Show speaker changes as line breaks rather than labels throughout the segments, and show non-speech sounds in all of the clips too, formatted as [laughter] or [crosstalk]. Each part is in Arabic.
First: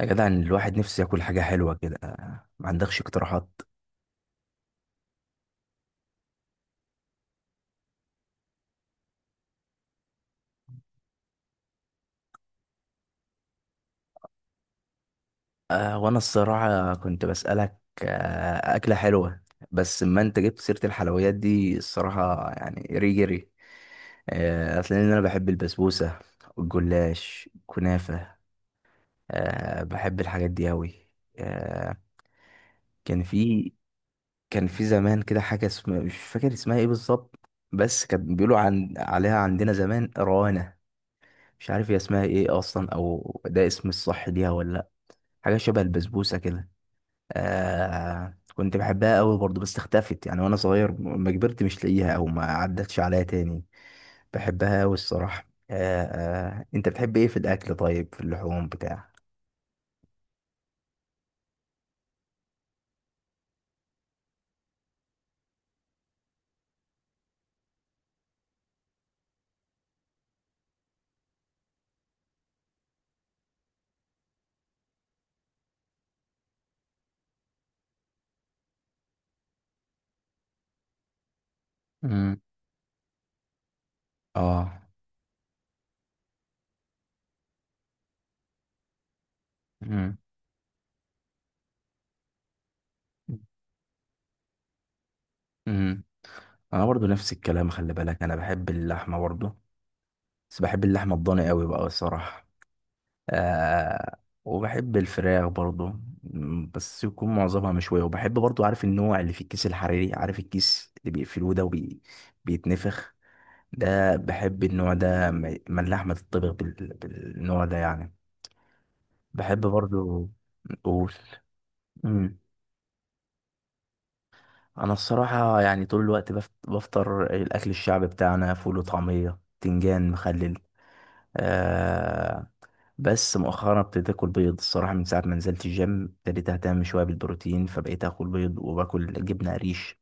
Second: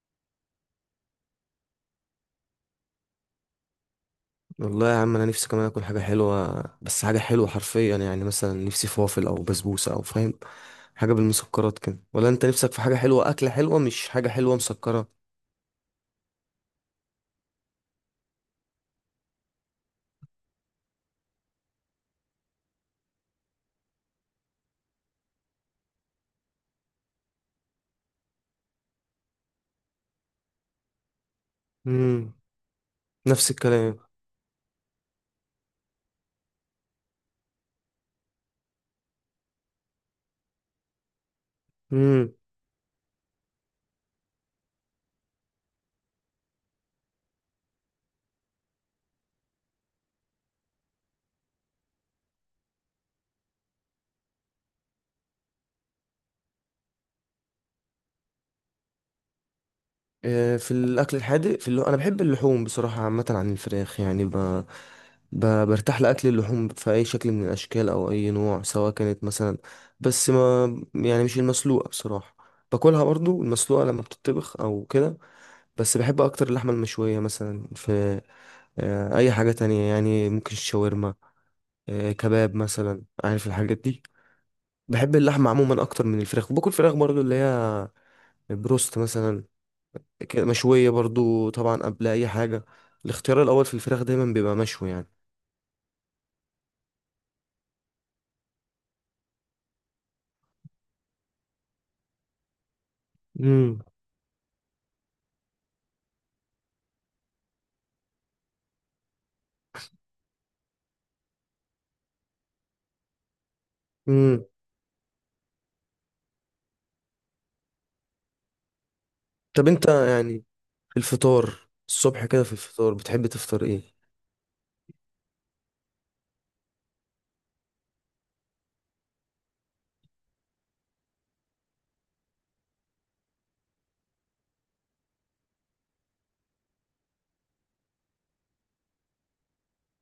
يا جدع، الواحد نفسه ياكل حاجة حلوة كده. ما عندكش اقتراحات؟
والله يا عم، انا نفسي كمان اكل حاجه حلوه. بس حاجه حلوه حرفيا، يعني مثلا نفسي فوافل او بسبوسه او فاهم، حاجه بالمسكرات كده. ولا انت نفسك في حاجه حلوه، اكله حلوه مش حاجه حلوه مسكره؟
آه، وانا الصراحة كنت بسألك أكلة حلوة. بس ما انت جبت سيرة الحلويات دي الصراحة، يعني ريجري ري. آه، أصل انا بحب البسبوسة، الجلاش، كنافة. آه، بحب الحاجات دي أوي. آه،
امم.
كان
نفس
في
الكلام.
كان في زمان كده حاجة، اسمها مش فاكر اسمها ايه بالظبط. بس كانت بيقولوا عليها عندنا زمان روانة. مش عارف هي اسمها
امم.
ايه اصلا، او ده اسم الصح ليها ولا. حاجة شبه البسبوسة كده. آه، كنت بحبها قوي برضو، بس اختفت يعني وانا صغير، ما كبرت مش لاقيها او ما عدتش عليها تاني. بحبها قوي الصراحة، آه. آه، انت بتحب ايه في الاكل؟ طيب، في اللحوم بتاع؟
في الاكل الحادق، انا بحب اللحوم بصراحه عامه عن الفراخ. يعني برتاح لاكل اللحوم في اي شكل من الاشكال او اي نوع، سواء كانت مثلا، بس ما يعني مش المسلوقه بصراحه. باكلها برضو المسلوقه لما بتطبخ او كده، بس بحب اكتر اللحمه المشويه مثلا. في اي حاجه تانية يعني، ممكن الشاورما،
امم.
كباب مثلا، عارف الحاجات دي.
اه.
بحب اللحمه عموما اكتر من الفراخ. وباكل فراخ برضو، اللي هي بروست مثلا،
امم.
كده مشويه برضو. طبعا قبل اي حاجه، الاختيار الاول في الفراخ دايما بيبقى مشوي يعني.
امم. انا برضو نفس الكلام. خلي بالك، انا بحب اللحمة برضو. بس بحب اللحمة الضاني قوي بقى الصراحة،
امم.
آه. وبحب الفراخ برضو. بس يكون معظمها مشوية، وبحب برضو، عارف النوع اللي في الكيس الحريري، عارف الكيس اللي بيقفلوه ده وبيتنفخ. ده
امم.
بحب النوع ده، ما اللحمة تطبخ بالنوع ده يعني. بحب
طب انت
برضو.
يعني
قول.
الفطار الصبح
مم.
كده، في الفطار بتحب تفطر ايه؟
انا الصراحة يعني طول الوقت بفطر الاكل الشعبي بتاعنا، فول وطعمية تنجان مخلل. آه، بس مؤخرا ابتديت اكل بيض الصراحه. من ساعه ما نزلت الجيم ابتديت اهتم شويه بالبروتين، فبقيت اكل بيض وباكل جبنه قريش.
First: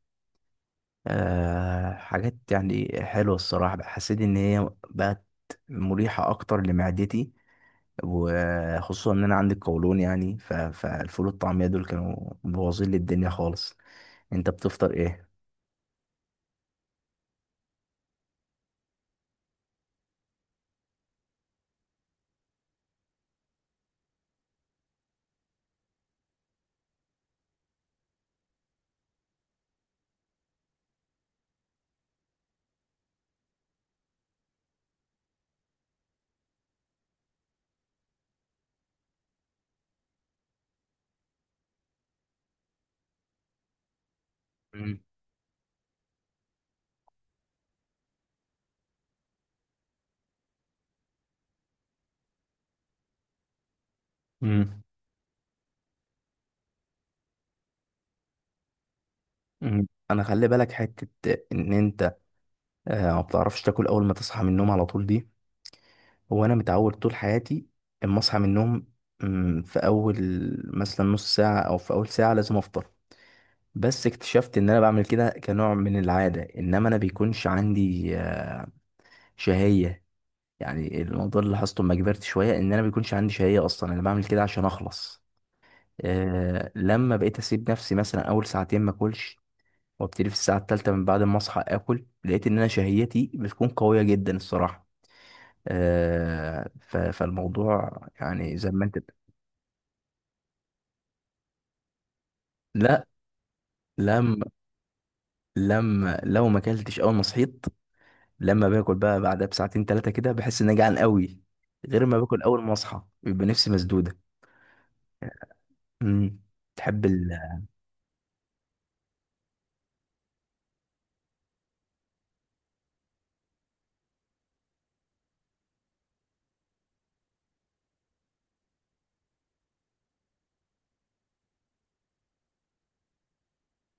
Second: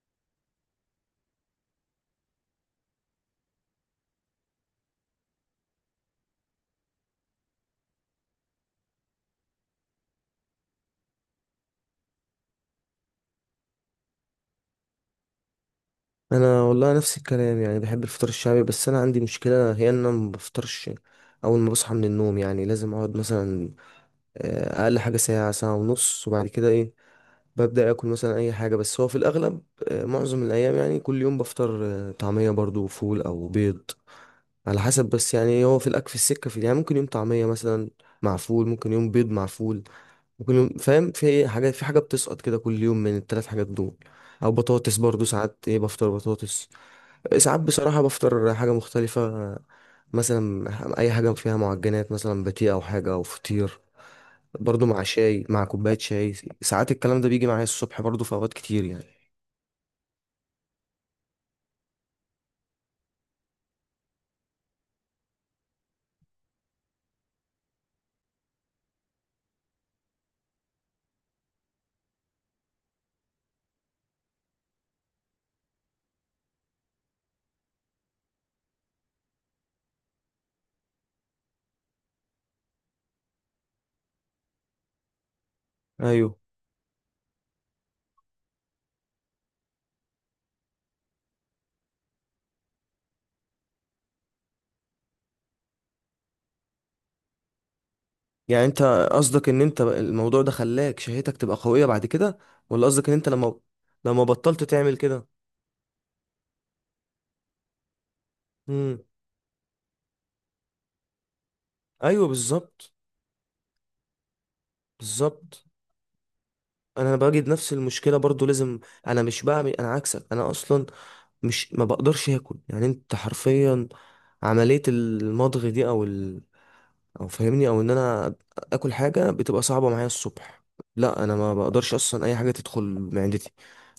آه، حاجات يعني حلوه الصراحه، حسيت ان هي بقت مريحه اكتر لمعدتي. وخصوصا ان انا عندي القولون، يعني فالفول والطعميه دول كانوا مبوظين لي الدنيا خالص. انت بتفطر ايه؟
انا والله نفس الكلام، يعني بحب الفطار الشعبي. بس انا عندي مشكله، هي ان انا ما بفطرش اول ما بصحى من النوم. يعني لازم اقعد مثلا، اقل حاجه ساعه، 1.5 ساعه، وبعد كده ايه، ببدا اكل مثلا اي حاجه. بس هو في الاغلب، معظم الايام يعني، كل يوم بفطر طعميه برضو وفول او بيض، على حسب. بس يعني هو في الاكل في السكه، في يعني ممكن يوم طعميه مثلا مع فول، ممكن يوم بيض مع فول، ممكن يوم فاهم في إيه، حاجه، في حاجه بتسقط كده كل يوم من 3 حاجات دول. او بطاطس
مم.
برضو، ساعات ايه، بفطر بطاطس. ساعات بصراحة بفطر حاجة مختلفة، مثلا أي حاجة فيها معجنات، مثلا باتيه أو حاجة أو فطير،
مم.
برضو مع شاي، مع كوباية شاي. ساعات الكلام ده بيجي معايا الصبح برضو في أوقات كتير يعني.
مم. انا خلي بالك حته ان انت ما بتعرفش تاكل اول ما تصحى من النوم على طول دي. هو انا متعود طول حياتي، اما اصحى من النوم، في اول مثلا نص ساعه او في اول ساعه لازم افطر. بس اكتشفت ان انا بعمل كده كنوع من العاده، انما انا بيكونش عندي شهيه. يعني الموضوع اللي لاحظته لما كبرت شويه، ان انا بيكونش عندي شهيه اصلا، انا بعمل كده عشان اخلص.
أيوه.
لما بقيت اسيب نفسي مثلا اول ساعتين ما اكلش، وابتدي في الساعه الثالثه من بعد ما اصحى اكل، لقيت ان انا شهيتي بتكون قويه جدا الصراحه. فالموضوع يعني
يعني
زي
أنت
ما انت.
قصدك إن أنت الموضوع ده خلاك شهيتك تبقى قوية بعد كده؟ ولا
لا.
قصدك إن أنت لما
لما
بطلت تعمل كده؟
لما لو ما اكلتش اول ما صحيت، لما باكل
امم.
بقى بعدها بساعتين ثلاثه كده، بحس اني جعان قوي. غير ما
أيوه،
باكل اول ما
بالظبط،
اصحى، بيبقى نفسي مسدوده.
بالظبط.
امم. تحب
أنا
ال.
بجد نفس المشكلة برضو. لازم أنا عكسك. أنا أصلا مش ما بقدرش اكل يعني. انت حرفيا عملية المضغ دي او ال... او فاهمني او ان انا اكل حاجة بتبقى صعبة معايا الصبح. لا، انا ما بقدرش اصلا اي حاجة تدخل معدتي.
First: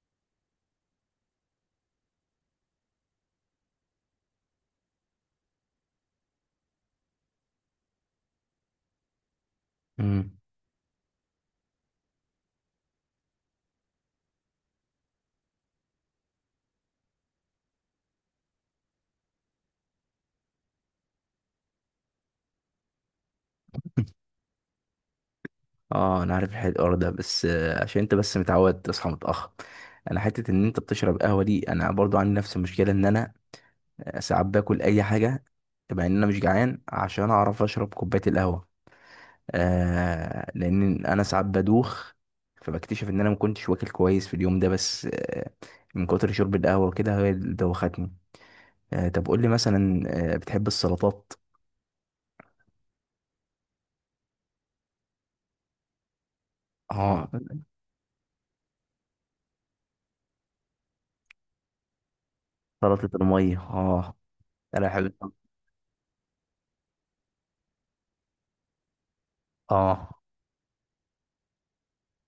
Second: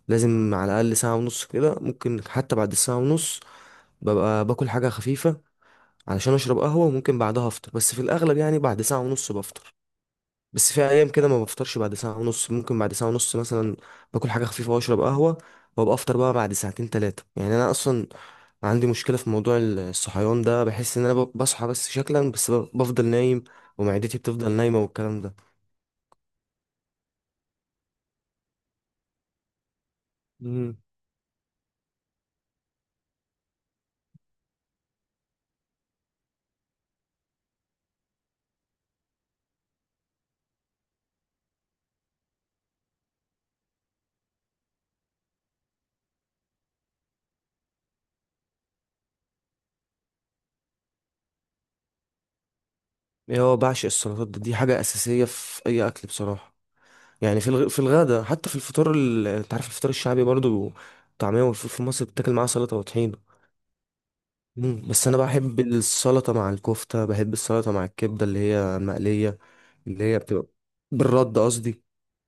لازم على الاقل 1.5 ساعة كده، ممكن حتى بعد الساعة ونص ببقى باكل حاجة خفيفة علشان اشرب قهوة، وممكن بعدها افطر. بس في الاغلب يعني بعد 1.5 ساعة بفطر.
امم.
بس في ايام كده ما بفطرش بعد 1.5 ساعه، ممكن بعد 1.5 ساعه مثلا باكل حاجه خفيفه واشرب قهوه، وابقى افطر بقى بعد 2 3 ساعات. يعني انا اصلا عندي مشكله في موضوع الصحيان ده. بحس ان انا بصحى بس شكلا، بس بفضل نايم، ومعدتي بتفضل نايمه، والكلام ده.
اه، انا عارف الحوار ده، بس عشان انت بس متعود تصحى متاخر. انا حته ان
مم.
انت بتشرب قهوه دي، انا برضو عندي نفس المشكله. ان انا ساعات باكل اي حاجه، مع ان انا مش جعان، عشان اعرف اشرب كوبايه القهوه. آه، لان انا ساعات بدوخ. فبكتشف ان انا ما كنتش واكل كويس في اليوم ده، بس آه. من كتر شرب القهوه وكده، هي اللي دوختني. آه، طب قول لي مثلا، بتحب السلطات؟
إيه، هو بعشق السلطات ده. دي حاجه اساسيه في اي اكل بصراحه.
اه.
يعني في في الغدا، حتى في الفطار انت عارف الفطار الشعبي برضو طعميه والفول، في مصر بتاكل معاه سلطه
سلطه
وطحين.
الميه. اه،
مم.
انا
بس
بحب.
انا بحب السلطه مع الكفته، بحب السلطه مع الكبده اللي هي المقليه، اللي
اه.
هي بتبقى بالرد قصدي.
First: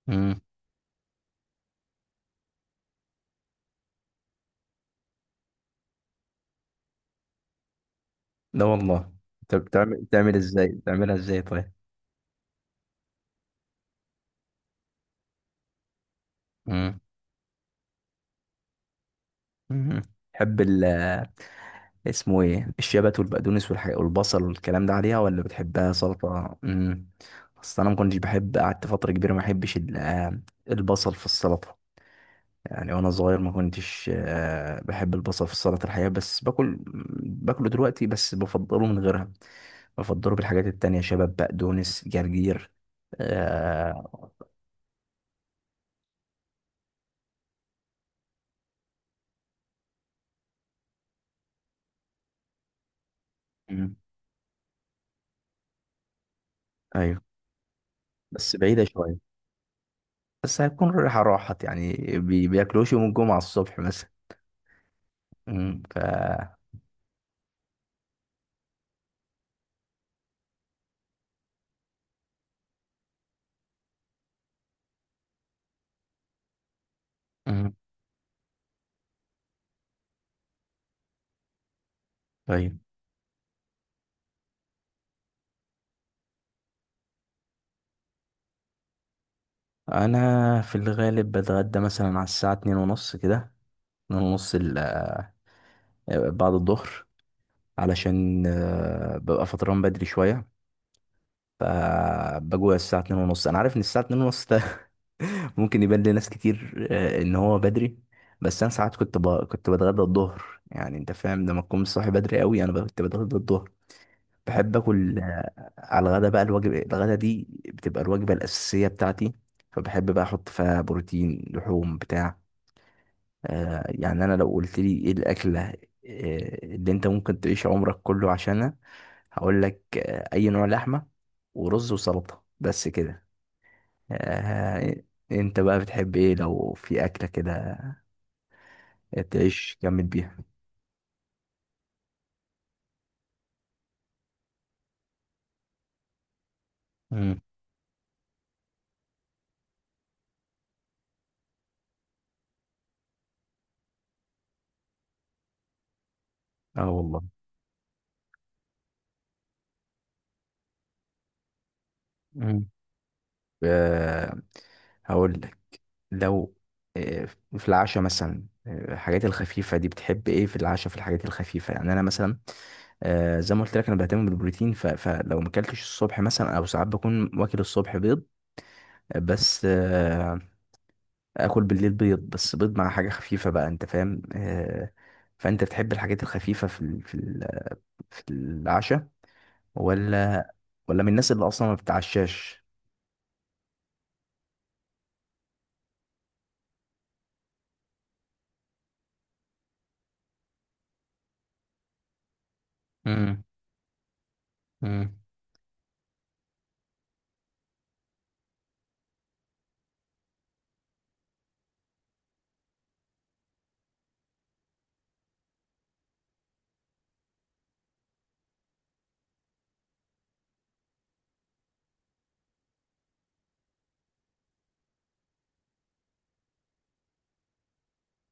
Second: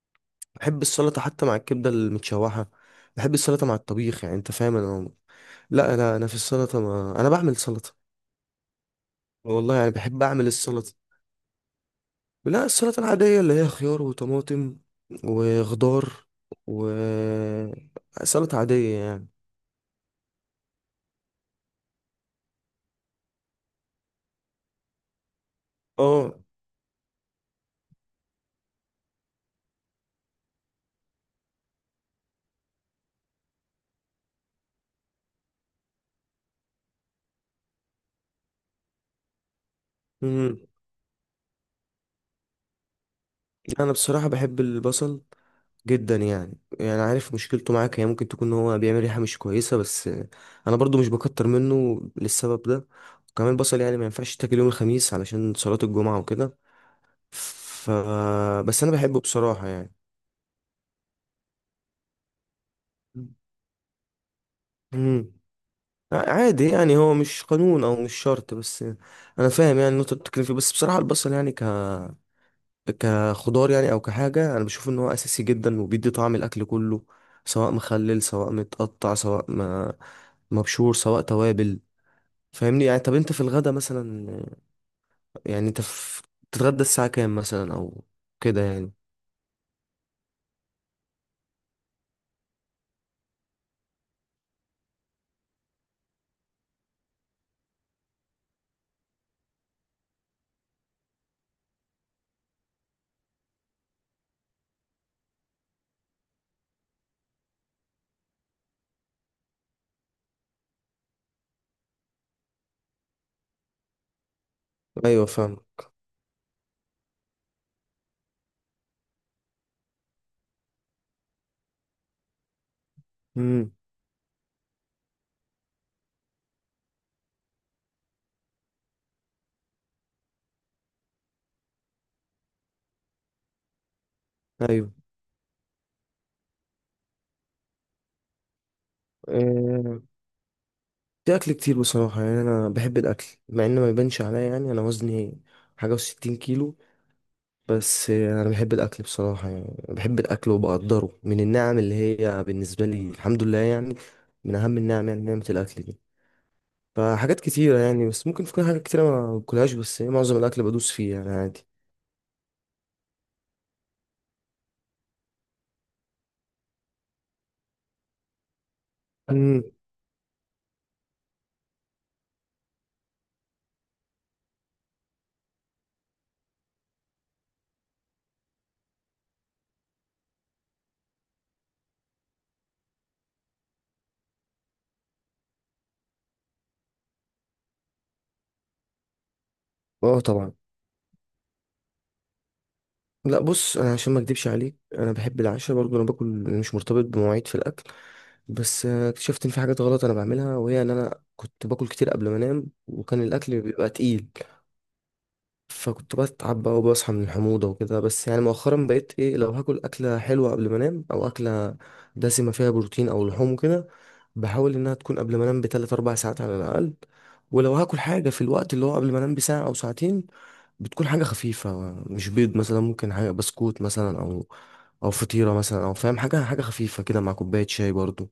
امم.
بحب السلطه حتى مع الكبده المتشوحه، بحب السلطه مع الطبيخ. يعني انت فاهم انا، لا انا انا في السلطه ما... انا بعمل سلطه
لا والله. طب،
والله. يعني
بتعمل
بحب
بتعمل
اعمل
ازاي؟
السلطه.
بتعملها ازاي طيب؟
لا، السلطه العاديه اللي هي خيار وطماطم وخضار،
امم.
وسلطه عاديه يعني.
تحب ال. اسمه ايه، الشبت والبقدونس والحاجة والبصل والكلام ده عليها؟ ولا بتحبها
اه.
سلطة؟ امم. اصل انا ما كنتش بحب، قعدت فترة كبيرة ما بحبش البصل في السلطة. يعني وانا صغير ما كنتش بحب البصل في السلطة الحقيقة، بس باكل. باكله دلوقتي، بس بفضله من غيرها. بفضله
مم.
بالحاجات التانية، شبت بقدونس جرجير،
انا بصراحه
آه،
بحب البصل جدا. يعني عارف مشكلته معاك، هي ممكن تكون ان هو بيعمل ريحه مش كويسه، بس انا برضو مش بكتر منه للسبب ده. وكمان البصل
مم.
يعني ما ينفعش تاكل يوم الخميس علشان صلاه الجمعه وكده.
ايوه،
ف،
بس بعيدة
بس انا
شوية.
بحبه بصراحه يعني.
بس هتكون ريحة راحت يعني. بياكلوش يوم الجمعة الصبح مثلا.
امم.
مم.
عادي يعني، هو مش قانون او مش شرط. بس انا فاهم يعني النقطه اللي بتتكلم فيه. بس بصراحه البصل يعني كخضار يعني او كحاجه، انا بشوف ان هو اساسي جدا وبيدي طعم الاكل كله، سواء
مم.
مخلل، سواء متقطع، سواء ما مبشور، سواء توابل.
طيب.
فاهمني يعني. طب انت في الغدا مثلا، يعني انت بتتغدى الساعه كام مثلا او كده يعني؟
انا في الغالب بتغدى مثلا على الساعه 2:30 كده، 2:30 بعد الظهر، علشان ببقى فطران بدري شويه. فبجوع الساعه 2:30. انا عارف ان الساعه 2:30 ده [laughs] ممكن يبان لناس كتير ان هو بدري. بس انا ساعات كنت بتغدى الظهر، يعني انت فاهم لما تكون صاحي بدري قوي، انا كنت بتغدى الظهر. بحب اكل،
ايوه، فاهم.
على الغدا بقى، الوجبه الغدا دي بتبقى الوجبه الاساسيه بتاعتي. فبحب بقى احط فيها بروتين، لحوم بتاع،
امم.
يعني انا لو قلت لي ايه الاكله، اللي انت ممكن تعيش عمرك كله عشانها، هقول لك اي نوع لحمه، ورز وسلطه، بس كده.
ايوه.
آه، انت بقى بتحب ايه لو في اكله كده تعيش
آه،
جامد بيها؟
في اكل كتير بصراحه. يعني انا بحب الاكل، مع ان ما يبانش عليا. يعني انا وزني حاجه وستين كيلو،
امم.
بس انا بحب الاكل بصراحه. يعني بحب الاكل وبقدره من النعم، اللي هي بالنسبه لي الحمد لله يعني، من اهم النعم، يعني نعمه الاكل دي.
اه والله.
فحاجات كتيره يعني، بس ممكن تكون حاجات كتيره ما باكلهاش، بس معظم الاكل بدوس فيه يعني، عادي.
امم. آه، هقول لك، لو آه، في العشاء مثلا، الحاجات
امم.
الخفيفة دي بتحب ايه في العشاء، في الحاجات الخفيفة، يعني انا مثلا، آه، زي ما قلت لك انا بهتم بالبروتين، فلو ما اكلتش الصبح مثلا، او ساعات بكون واكل الصبح بيض، بس اكل بالليل بيض، بس بيض مع حاجه خفيفه بقى، انت فاهم، آه. فانت بتحب الحاجات الخفيفه في العشاء،
اه
ولا
طبعا.
ولا من الناس اللي اصلا ما بتتعشاش؟
لا بص، انا عشان ما اكدبش عليك، انا بحب العشاء برضو. انا باكل مش مرتبط بمواعيد في الاكل. بس اكتشفت ان في حاجات غلط انا بعملها، وهي ان انا كنت باكل كتير قبل ما انام وكان
امم.
الاكل بيبقى تقيل،
امم.
فكنت بتعب بقى وبصحى من الحموضة وكده. بس يعني مؤخرا بقيت ايه، لو هاكل أكلة حلوة قبل ما انام، أو أكلة دسمة فيها بروتين أو لحوم وكده، بحاول إنها تكون قبل ما انام بـ 3 4 ساعات على الأقل. ولو هاكل حاجة في الوقت اللي هو قبل ما انام بـ 1 أو 2 ساعة، بتكون حاجة خفيفة، مش بيض مثلا، ممكن حاجة بسكوت مثلا، أو أو فطيرة مثلا، أو فاهم حاجة، حاجة خفيفة كده مع كوباية شاي برضو.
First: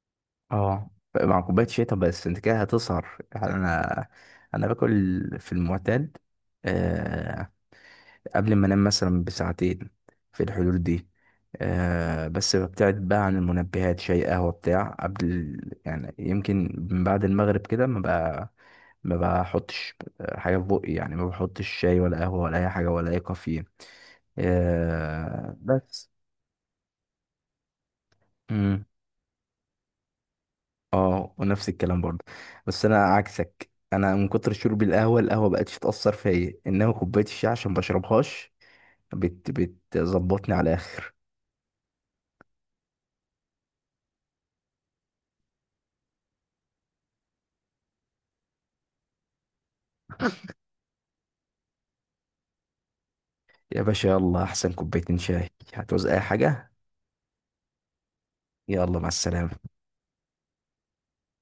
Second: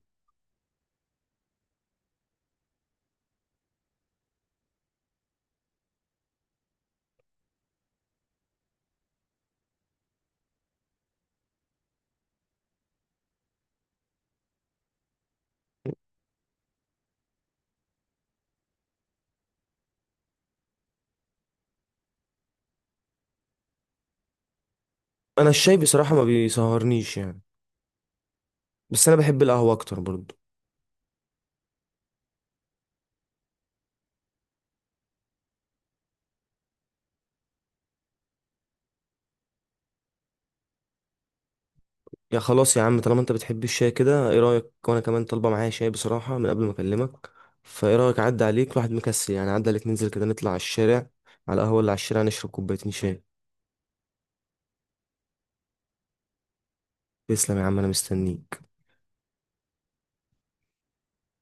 اه، مع كوبايه شاي. طب بس انت كده هتسهر، يعني انا باكل، في المعتاد آه، قبل ما انام مثلا بساعتين، في الحدود دي. آه، بس ببتعد بقى عن المنبهات، شاي قهوة بتاع، يعني يمكن من بعد المغرب كده، ما بقى ما بحطش حاجة في بقي، يعني ما بحطش شاي ولا قهوة ولا أي حاجة ولا أي كافيين،
أنا
آه
الشاي
بس.
بصراحة ما بيسهرنيش يعني،
مم.
بس أنا بحب القهوة أكتر برضو.
اه، ونفس الكلام برضه. بس أنا عكسك، أنا من كتر شرب القهوة، القهوة بقتش تأثر فيا، إنما كوباية الشاي عشان بشربهاش، بتظبطني على الآخر.
يا خلاص يا عم، طالما انت بتحب الشاي كده، ايه رأيك؟ وانا كمان طالبة معايا شاي بصراحة من قبل ما اكلمك. فايه رأيك، عدى عليك الواحد مكسل يعني، عدى عليك ننزل كده نطلع على الشارع، على القهوة اللي على الشارع، نشرب 2 كوباية شاي؟
يا باشا، يلا احسن كوبايتين شاي. هتعوز اي حاجة؟
تسلم يا عم، انا مستنيك.
يلا، مع السلامة.